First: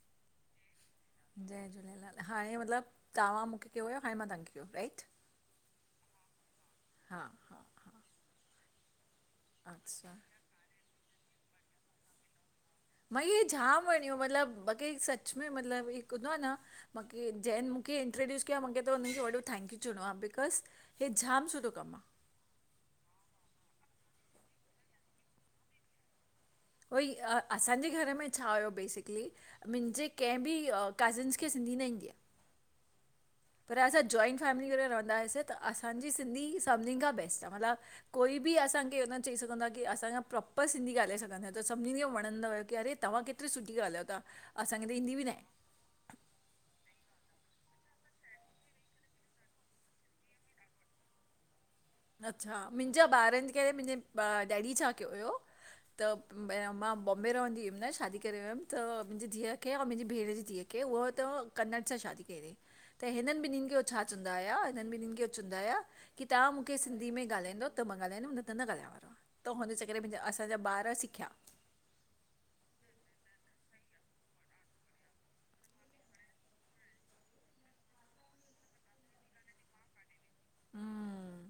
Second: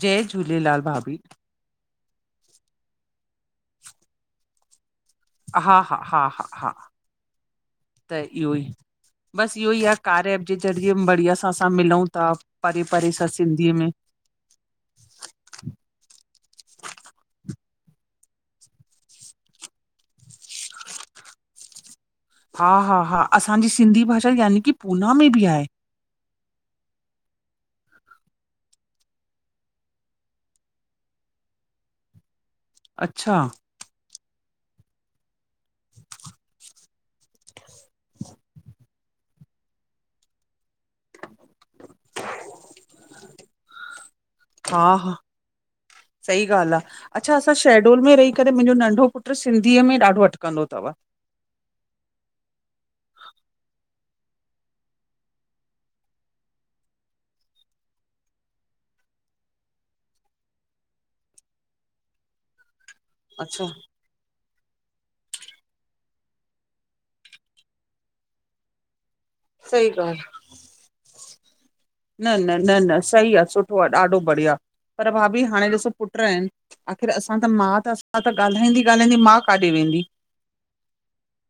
जय झूलेलाल! भाभी। जय झूलेलाल! हाणे मतिलब तव्हां मूंखे कयो हुयो हाणे मां तव्हांखे कयो राइट। हा, हा, हा, हा, हा, हा, हा, हा, त इयो ई, बस इयो ई आ अच्छा कार्य एप जे ज़रिए बढ़िया सां असां मिलऊं ता। मई हे झाम वणियूं मतिलबु बक़े सच में मतिलबु हिकु हूंदो आ न। मुखे जंहिं मूंखे इंट्रोड्यूस कयो मखे त हुननि खे वॾो थैंक्यू चवणों आ बिकॉस हे झाम सुठो कमु आ। हा हा हा, असांजी सिंधी भाषा यानी की पूना में बि आहे। ऊओई, अ असांजे घर में छा हुयो बेसिकली मुंहिंजे कंहिं बि अ कज़िन्स खे सिंधी न ईंदी आ। अच्छा। पर असां जॉइंट फैमिली करे रहंदा हुआसीं त असांजी सिंधी ही सभिनीनि खां बेस्ट आ। मतिलबु कोई बि असांखे इहो न चई सघंदो आ कि असां जा प्रोपर सिंधी ॻाल्हाए सधूं ॻाल्हायो ता, सभिनिन खे वणंदो हुयो, कि अरे! तव्हां केतिरी सुठी ॻाल्हायो था। हा असांखे त हा ईंदी बि नाए। सही ॻाल्हि आ। अच्छा, असां शेडोल में रही करे मुंहिंजो नंढो पुटु सिंधीअ में ॾाढो अटिकंदो तव। अच्छा, मुंहिंजा ॿारनि खे मुंहिंजे डैडी छा कयो हुयो त मां बॉम्बे रहंदी हमि न, शादी करे वियमि त, मुंहिंजी धीअ खे और मुंहिंजी भेण जी धीअ खे के ऊअ त कन्नड़ सां शादी कई तईं। त हिननि ॿिननि अच्छा खे हो छा चवंदा हुया। हिननि ॿिननि खे हो चवंदा हुया की तां मूं मुखे सिंधी में ॻाल्हाईंदो त मां ॻाल्हाईंदमि न त न ॻाल्हाइण वारो आं, त हुनजे सही करे ॻाल्हि मुंहिंजा आहे। असांजा ॿार सिखिया। न न न न सही आ, सुठो आ, ॾाढो बढ़िया पर भाभी हाणे ॾिसो पुट इनि आख़िर असां त माउ थियासि असां त ॻाल्हाईंदी ॻाल्हाईंदी मांउ काॾे वेंदी। हम्म।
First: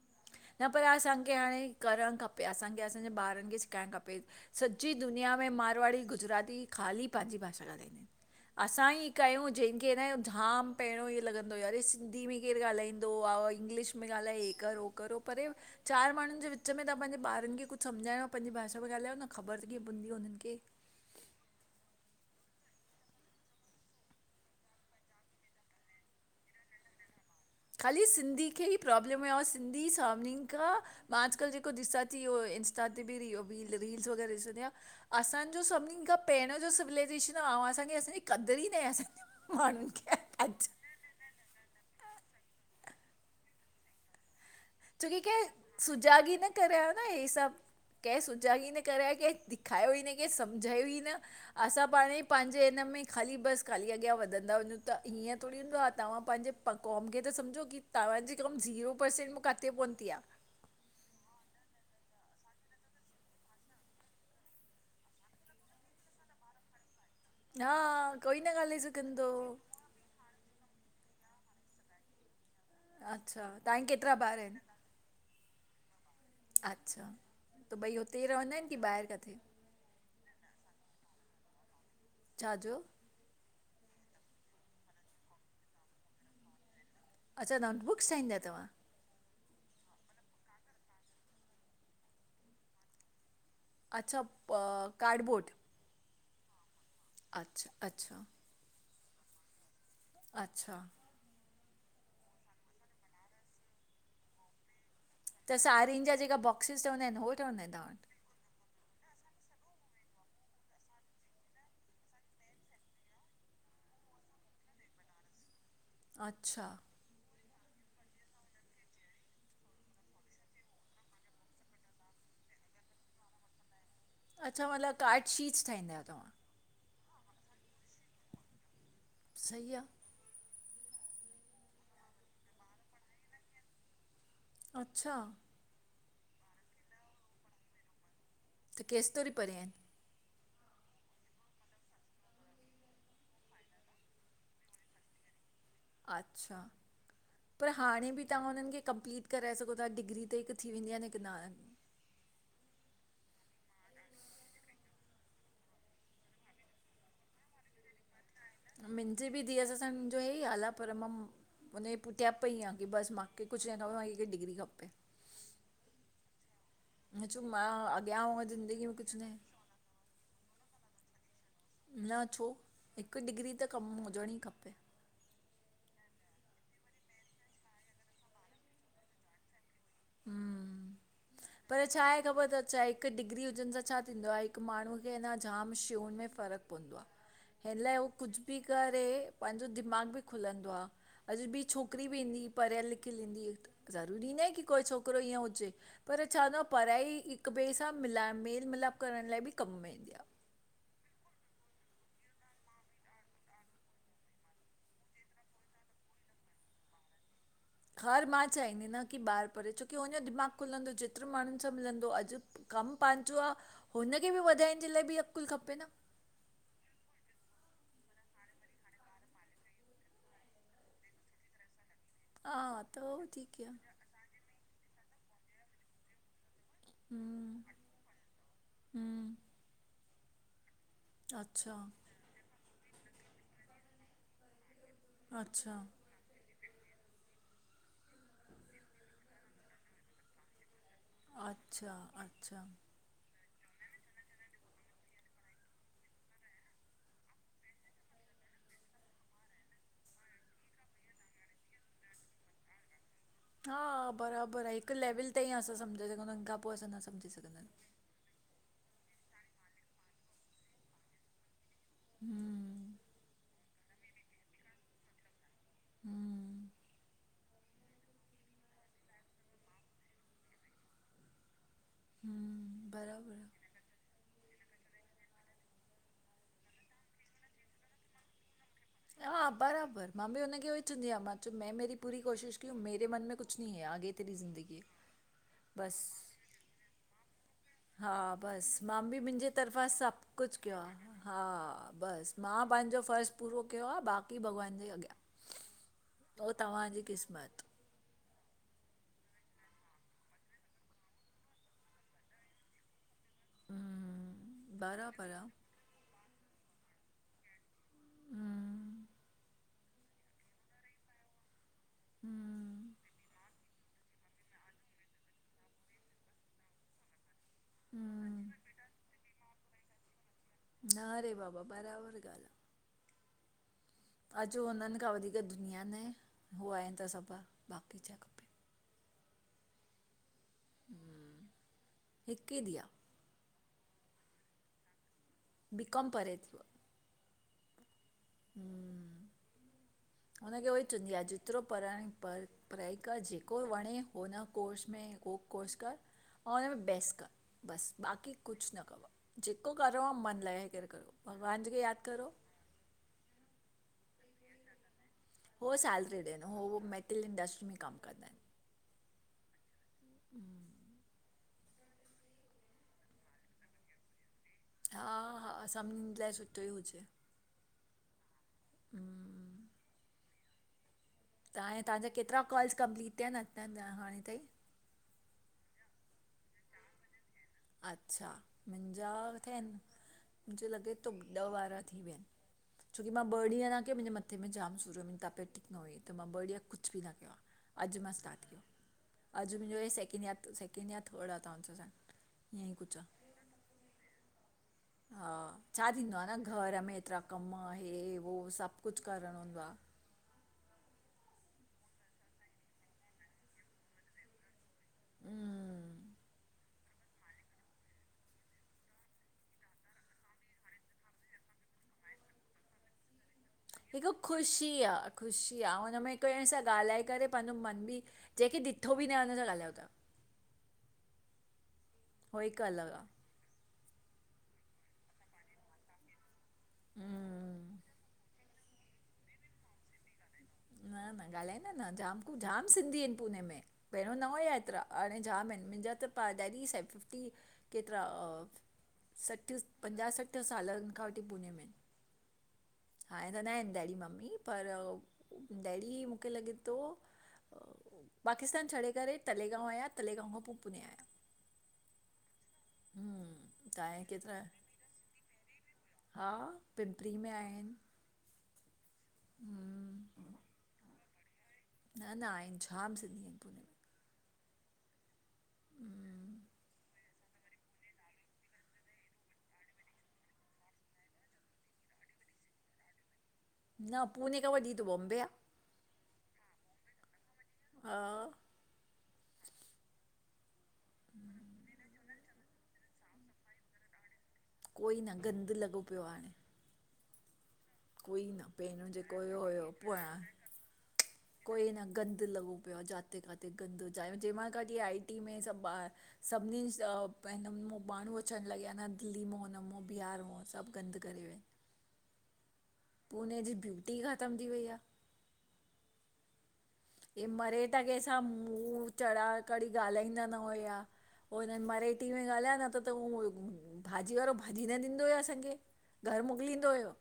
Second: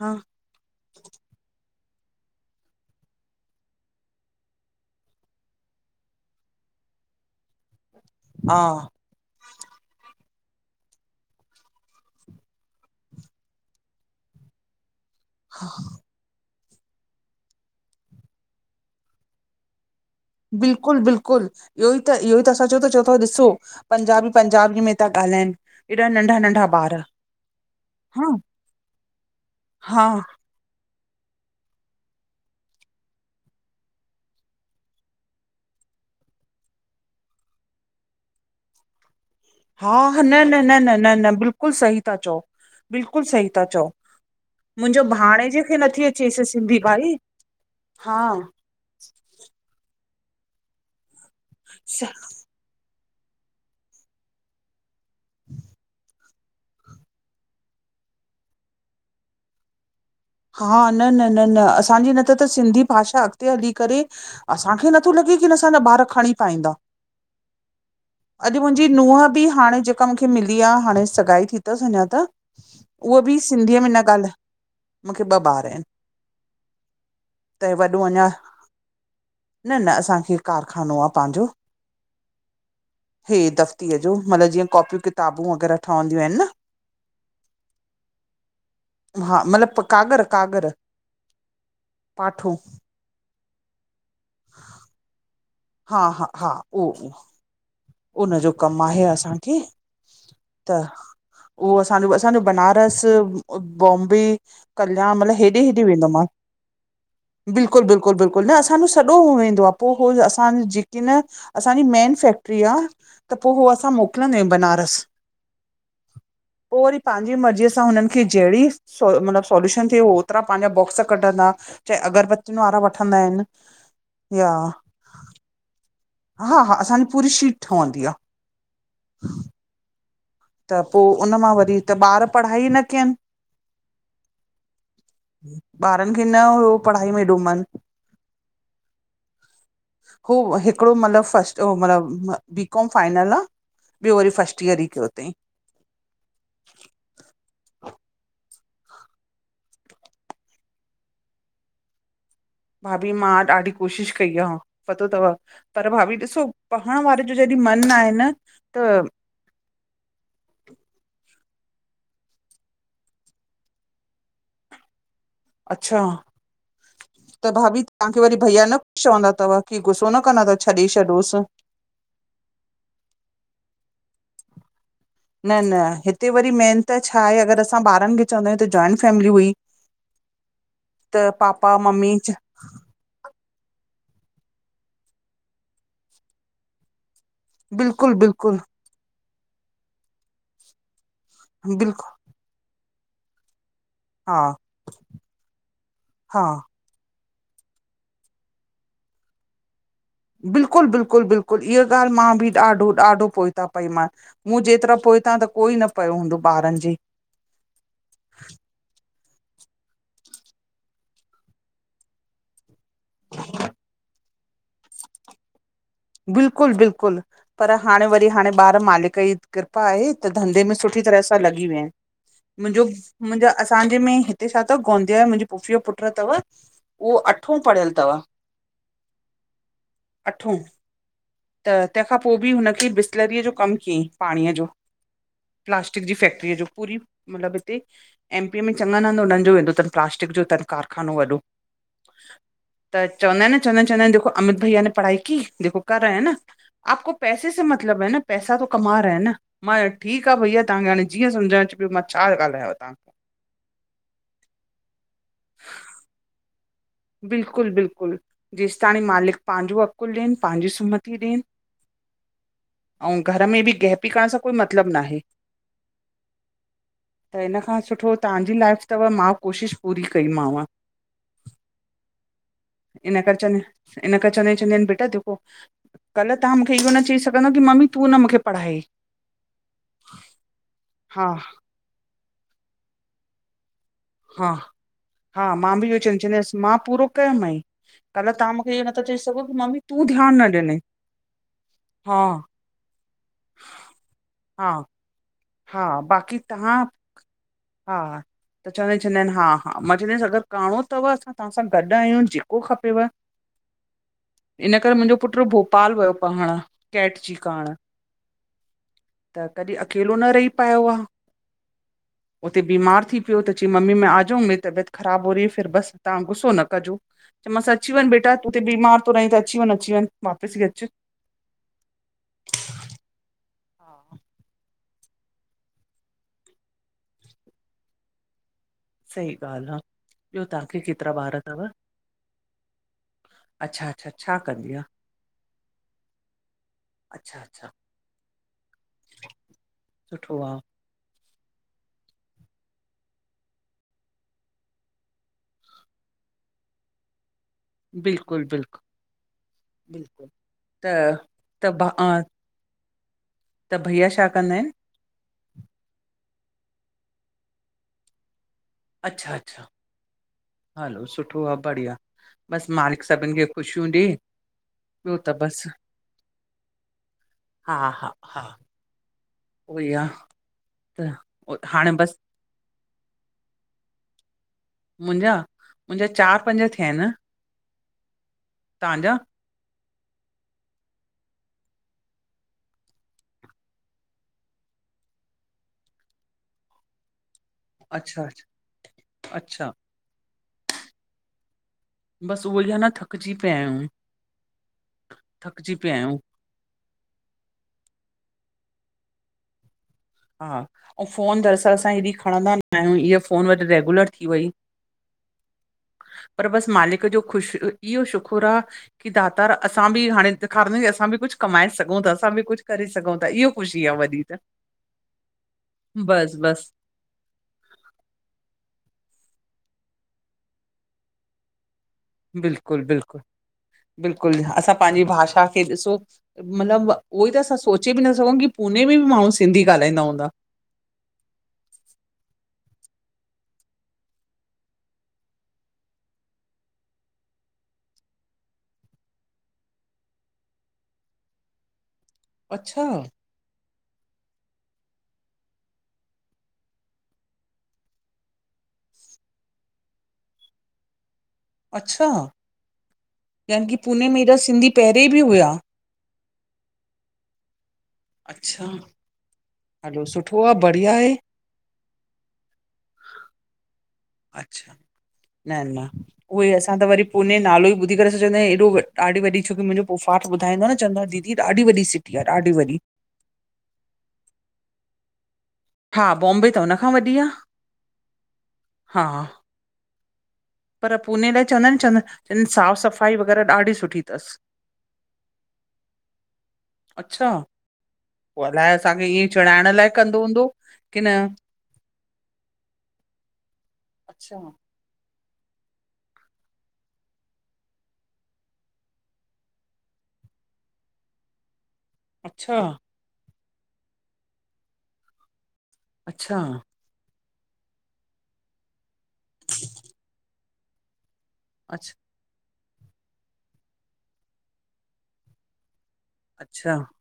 हा। न पर असांखे हाणे करणु खपे, असांखे असांजे ॿारनि खे सेखारणु खपे। सची दुनिया में मारवाड़ी, गुजराती ख़ाली पांजी भाषा ॻाल्हाईंदा इनि, हा असां ई कयूं। जंहिंखे न झाम पहिरियों ईएं लॻंदो हुयो अरे! सिंधी में केरु ॻाल्हाईंदो आ। इंग्लिश में ॻाल्हाए हे कर हो करो परे चार माण्हुनि जे विच विच में तां पंहिंजे ॿारनि खे कुछु सम्झायो पंहिंजी भाषा में ॻाल्हायो न, ख़बर कीअं पंदी हुननि खे [unintelligible] बिल्कुलु बिल्कुल, इहो ई त, इहो ई त असां चऊं ता चओ था ॾिसो पंजाबी पंजाबीअ में था ॻाल्हाइनि। हेॾा नंढा-नंढा ॿार। खाली हा सिंधी खे ई प्रॉब्लम आ, सिंधी हा सिनी [unintelligible] का, मां अॼुकल जेको ॾिसां थी उहो इंस्टा ते बी ओ रीलस वग़ैरह ॾिसंदी आं। असांजो सभिनिनि खां पहिरियों जो सिविलाइजेेशन आ अऊं असांखे असांजी क़दुरु ई नहे असां हा हा, न न न न न न बिल्कुलु सही ता चओ, बिल्कुलु सही था चओ। मुंहिंजो छोकी कहिं, भाणेजे खे नथी सुजाॻ ई अचेसि न सिंधी करायो न भाई हे सभु। हा कहिं सुजागी न करिया कें खायो ई न की सम्झायो ई न असां स- पाण ई पंहिंजे इ में ख़ाली बसि ख़ाली अॻियां वधंदा वञूं, त हीअं थोरी हूंदो आ, तव्हां पंहिंजे प क़ौम खे त सम्झो की तव्हांजे क़ौम ज़ीरो परर्सेंट मों काथे पहुती आ। हा, न न न न असांजी न त त सिंधी भाषा अॻिते हली करे असांखे नथो लॻे कि असांजा ॿार खणी पाईंदा। हा कोई न अॼु ॻाल्हाए मुंहिंजी नुहं सघंदो बि हाणे जेको क मुखे मिली आ, हाणे सगाई थी तसि अञां त, उहा बि अच्छा तव्हांखे सिंधीअ में न केतिरा ॻाल्हाए। ॿार आहिनि मुखे ॿ ॿार इनि, अच्छा त ॿई वॾो हुते ई अञां। रहंदा आहिनि की ॿाहिरि किथे न न असांखे कारखानो आ पंहिंजो। छा जो? हे दफ़्तीअ जो, मतिलबु जीअं कॉपियूं किताबूं वग़ैरह ठहंदियूं आहिनि न। अच्छा नागपुर [unintelligible] तवां? हा मतिलब कागर -कागर पाठो अच्छा कार्डबोर्ड? हा- हा- हा‌‌ उह -उह अच्छा -अच्छा उनजो कमु आहे असांखे अच्छा त उहो असांजो -असांजो बनारस, बॉम्बे कल्याण मतलब हेॾे त -हेॾे साड़ियुनि वेंदोआ जा माल जेका बॉक्सिस ठहंदा आहिनि उहे ठहंदा आहिनि बिल्कुलु तव्हां -बिल्कुलु- बिल्कुलु न असांजो सॼो वदो आहे असां जेक न असां जी मेन टीया त पोइ उ असां मोकिलींदायूं बनारस। अच्छा। पंहिंजी मर्ज़ीअ सां हुननि खे जहिड़ी सो मतलबु सोल्यूशन थिए ओतिरा पंहिंजा बॉक्स कढंदा। चाहे अगरबतुनि वारा वठंदा आहिन। अच्छा मतलब कार्ड शीट ठाही दायों तव्हां? हा- हा असांजी पूरी शीट ठहंदी आ। सहीं आ। त पोइ उन मां वरी त ॿार पढ़ाई न कयनि। अच्छा। ॿारनि खे न हुओ पढ़ाई में हेॾो मन। त केस तरी पढियां आहिन? उ हिकिड़ो मतिलबु फस्ट मतलबु बीकॉम फाइनल आ। ॿियो वरी फस्ट ईयर ई कयो तई। अच्छा पर हाणे बि तव्हां हुननि खे कंप्लीट कराए सघो त डिग्री त हिकु थी वेंदी आ न हिकु न भाभी मां ॾाढी कोशिशि कई आ पतो अथव पर भाभी ॾिसो पढ़ण वारे जो जॾहिं मन आहे न। त मुंहिंजी बि धीअ सां सां मुंहिंजो हे ई हाल आ पर मां हुनजी पुठिय पई आहेां की बसि मूंखे कुझु न खप मूंखे डिग्री खपे। अच्छा। हुन चयो त मां भाभी तव्हांखे अॻियां वरी हुअं भैया न ज़िंदगी में प कुझु चवंदा आहे अथव की गुस्सो न कंदा अथव छॾे छॾोस। न छो हिकु डिग्री त कम हुजण ई खपे न न- न हिते वरी मेन त छा आहे अगर असां ॿारनि खे चवंदा आहियूं त जॉइंट फैमिली हुई। त हम्म पापा पर छा मम्मी आहे ख़बर अथ छाहे। हिक डिग्री हुजण सां छा थींदो आहे हिकु माण्हूअ खे अञा जाम शयनि में फ़र्क़ु पवंदो आ। हिन लाइ उहो बिल्कुलु कुझु बि बिल्कुलु करे पंहिंजो दिमाग़ु बि खुलंदो आ अॼु ॿी छोकिरी बिल्कुलु बि ईंदी पढ़ियल लिखियलु ईंदी हुई ज़रूरी हा न आहे की कोई छोकिरो ईअं हुजे पर हा छा न पढ़ाई हिक ॿिए सां मिला मेल मिलाप करण लाइ बि कमु में ईंदी आ। बिल्कुलु- बिल्कुलु- बिल्कुलु इीअ ॻाल्हि मां बि ॾाढो -ॾाढो पोए ता पई मां आस। मूं जेतिरा पोइ हितां त कोई न पियो हूंदो ॿारनि जे। हर मां चाहींदी नां की ॿारु पढ़े छोकी हुनजो दिमाग़ुलंदो जेतिरो माण्हुनि सां मिलंदो अॼु। कमु पंहिंजो आ हुनखे बि वधाइण जे लाइ बि अकुल खपे न। बिल्कुलु- बिल्कुलु। पर हाणे वरी हाणे ॿार मालिक जी कृपा आहे त धंधे में सुठी तरह सां लॻी विया आहिन। मुंहिंजो हाँ तो मुंहिंजो ठीक है असांजे में। हिते छा अथव गोंदिया जो मुंहिंजी पुफीअ जो पुटु अथव उहो अठो हम्म पढ़ियल अथव। हम्म अठो। अच्छा त तेखां पो बि हुनखे बिसलरीअ जो कम कयईं पाणीअ जो। अच्छा प्लास्टिक जी फैक्ट्रीअ आहे जो पूरी मतलब हिते एमपीअ में चङन हंध उनन जोे वेंदो तन, प्लासिक जो तन। कारखानो वॾो। अच्छा अच्छा त चवंदा आहिन न, चवंदा आहिन चवंदा आहिन, अमित भईयाे पढ़ाई की देखो कर रहे है न। आपको पैसे स मतलब है न, पैसा तो कमा रहे है न। मां ठीक आह भईया, तव्हांखे हाणे जीअं सम्झण अचे पियो मां छा ॻाल्हायां तव्हां हा, बराबर आ हिक लेविल ताईं असां सम्झाए सघंदा आयूं हुनखां पो असां न सम्झी सघंदा आहिन। बिल्कुल, जेस तांणी मालिक पांजो अकुल ॾेन पांजी सुमती ॾेन। हम्म अऊं घर में बि गहपी करण सां कोई मतलब नाहे। हम्म। त हिन खां सुठो तहांजी लाइफ तव, मां कोशिश पूरी कईमांव। हम। इन करे चवंदी आइन इन करे चेंदी आइन चेंदी आइन बेटा देखो कल तहां मूंखे इयो न चई सघंदव कि मम्मी तूं न मूंखे पढ़ायई। हा बराबर, मां बि हुनखे उओ ई चंदी आयां हा मां चयो मैं मेरी पूरी कोशिश की मेरे मन में कुछ नहीं है आगे तेरी हा, ज़िंदगी है हा, मां बि इहो ई चईंदीआस बसि चईंदीआस मां पूरो कयोमांए। हा, बस मां बि मुंजी तरफ़ां तूं सभ ध्यानु न कुछ कयो ॾिनई आ, हा, हा बस मां पांजो फर्ज़ पूरो कयो आ, बाक़ी हा भॻवान जे अॻियां हा, बाक़ी उहो तहां तव्हांजी क़िस्मत हा त चवंदा चवंदा आहिन हा, हा, मां चवंदीआंस अगर करणो तव त असां तहां सां गॾ आयूं जेको खपेव हम्म, इन करे मुंजो बराबरि आहे पुट्र भोप पाल वियो पढ़ण कैट जी करण हम्म, त कॾी अके अकेलो न रही पायो आ, उते हम्म, बीमार थी पियो त चई, मम्मी में आ जाऊं, मेरी तबियत ख़राब हो रही है, फिर बस तां गुसो न कजो। चयोमांस अची वञ बेटा, तू हम्म। हुते बीमार तो रहीं त अची वञ, अची वञ, वापिस बि अची न रे बाबा बराबर ॻाल आ। हा अॼ हुनन खां वधीक दुनिया नाए हो आहे त सभ आ बाक़ी छा खप सही ॻाल आ, ॿियो तव्हांखे केतरा ॿार तव? हिकु ई धीउ आहे अच्छा, अच्छा छा कंदी आ? बीकॉम परे ती उअ। अच्छा, अच्छा। हम्म, सुठो आहे हुनखे उहो ई चवंदी आ, जेतरो पढ़ाइण पढ़। पढ़ाई कर, जेको वणे हुन कोर्स में उहो कोर्स कर ऐं हुन में बेस कर। बस, बाक़ी बिल्कुलु कुछ बिल्कुलु न कव, जेको करणो आ बिल्कुलु मनु लॻाए त करो भॻवान त जी खे याद भा करो। त भईया छा कंदा आहिन? हो सैलरी ते आइन, हो मेटल इंडस्ट्री में कम कंदा आहिन। अच्छा, अच्छा, हलो सुठो आ बढ़िया। बस मालिक सबिन खे ख़ुशियूं ॾे। हा, ॿियो त हा बसि सबनिन जे लाइ सुठो ई हुजे। हा, हा, हा, हम्म उओ ई आ। त हाणे तहांजा केतरा कॉल्स कंपलीट थिया आहिन अज तांई हाणे ताईं? मुंजा, मुंजा चार पंज थिया आहिन। अच्छा, मुंहिंजा थिया आहिनि। मुंझे लॻे थो ॾह वारा थी विया आहिनि। छोकी मा ॿ ॾींहुं न कयो, मुंहिंजे मथे में जाम सूर हुयो। मुहिंजी तॿियति ठिक न हुई। त मां ॿ ॾींहुं कुझु बि न कयो आ। अॼु मां अच्छा अच्छा स्टार्ट कयो। अॼु अच्छा मुंहिंजो हे सेकेंड या सेकेंंड या थर्ड आ तव्हा सां ई बसि उहो ईअं ई आ न कुझु आहे थकिजी पिया आहियूं। हा, थकिजी छा पिया आहियूं थींदो आहे न घर में एतिरा कमु हे, हो उ सभु कुझु करणो हूंदो आहे। हा, अउं फोन दरअसल असां हेॾी खणंदा न आहियूं। इहा फ़ोन वरी रेगुलर थी वई। हम्म पर बसि मालिक जो ख़ुश इहो शुकुर आ की दातार असां बि हाणे ॾेखारींदास की असां बि कुझु कमाए सघूं था। असां बि कुझु करे सघउं था। इहो ख़ुशी आ वॾी हिकु त ख़ुशी आ, ख़ुशी आ हुन में बस केंह सां बस ॻाल्हाए करे पंहिंजो मन बि जंहिंखे ॾिठो बि न आहे हुन सां ॻाल्हायो था। उहो हिकु बिल्कुलु, अलॻि आहे बिल्कुलु, बिल्कुलु असां पंहिंजी भाषा खे ॾिसो मतिलबु उहोई त असां हम्म सोचे बि न सघूं की पुने में बि माण्हू सिंधी ॻाल्हाईंदा हूंदा। न, न ॻाल्हाईंदा आहिन न जामु जामु सिंधी आहिनि पूने में। पहिरियों न हुया एतिरा हाणे जामु आहिनि। मुंहिंजा त पाण डैडी से फिफ्टी केतिरा सठि पंजाह सठि सालनि खां वठी पुणे में आहिनि। अच्छा। रहंदा आहिनि डैडी मम्मी, पर डैडी मूंखे लॻे थो पाकिस्तान छॾे करे तलेगांव आहियांव तलेगांव खां पोइ पुने आहियां। अच्छा, यानी की तव्हांजे पुने में एॾा केतिरा सिंधी पहिरियोें बि हुआ। हा, पिंपरी में आहिनि। अच्छा, हलो हम्म सुठो आहे बढ़िया आहे। न न आहिनि, जाम सिंधी आहिनि पुने में अच्छा, न न, हम्म उहोई असां त वरी पूने नालो ई ॿुधी करे असां चवंदा आहियूं, एॾो ॾाढी वॾी छो कि मुंहिंजो पोफाट ॿुधाईंदो आ न चवंदो आ दीदी ॾाढी वॾी सिटी आहे ॾाढी वॾी न पुने खां वॾी त बॉम्बे आ। हा, बॉम्बे त हुनखां वॾी आह। हा। हा। पर पुने लाइ चवंदा आहिनि, चवंदानि साफ़ सफ़ाई वग़ैरह ॾाढी सुठी अथसि। कोई न, गंद लॻो पियो आहे हाणे। अच्छा। कोई पो न अलाए पहिरियों असांखे जेको ईअं हुयो, हुयो चिड़ाइण लाइ पोअं कंदो हूंदो की न कोई न गंद लॻो पियो आहे, जाथे किथे गंद जिएं अच्छा मां कॾहिं आई टि में सभु ॿार सभिनी मा [unintelligible] माण्हू अचणु लॻीया न दिल्ली मां हुन मो बिहार मां सभु गंद करे विया। अच्छा। पूने जी ब्यूटी ख़तम थी वई आह। अच्छा। ही मरेठा केहसां मुहुं चड़ा कॾंही ॻाल्हाईंदा न हुयआ। पोइ हिननि अच्छा मरेठी में ॻाल्हाए न त त हू भाॼी वारो भाॼी न ॾींदो आहे असांखे। घरु मोकिलींदो अच्छा हुयो।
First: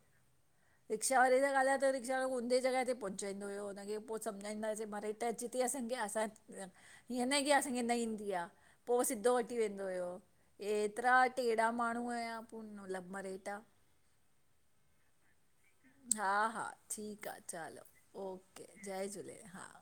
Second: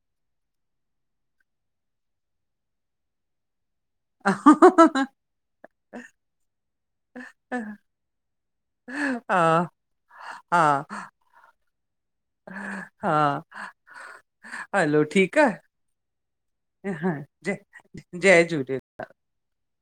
रिक्शा वारे सां ॻाल्हाए त रिक्शा वारो उंधे जॻहि ते पहुंचाइंदो हुयो। हुनखे पोइ सम्झाईंदा हुआसीं मरे त जीथे असांखे असां हीअं न कि असांखे न ईंदी आ पोइ सिधो वठी हा वेंदो हुओ हे हा एतिरा टेड़ा माण्हू आहियां हा हलो ठीकु आ हा हा ठीकु आ जय चलो जय ओके झूले जय झूलेलाल हा - -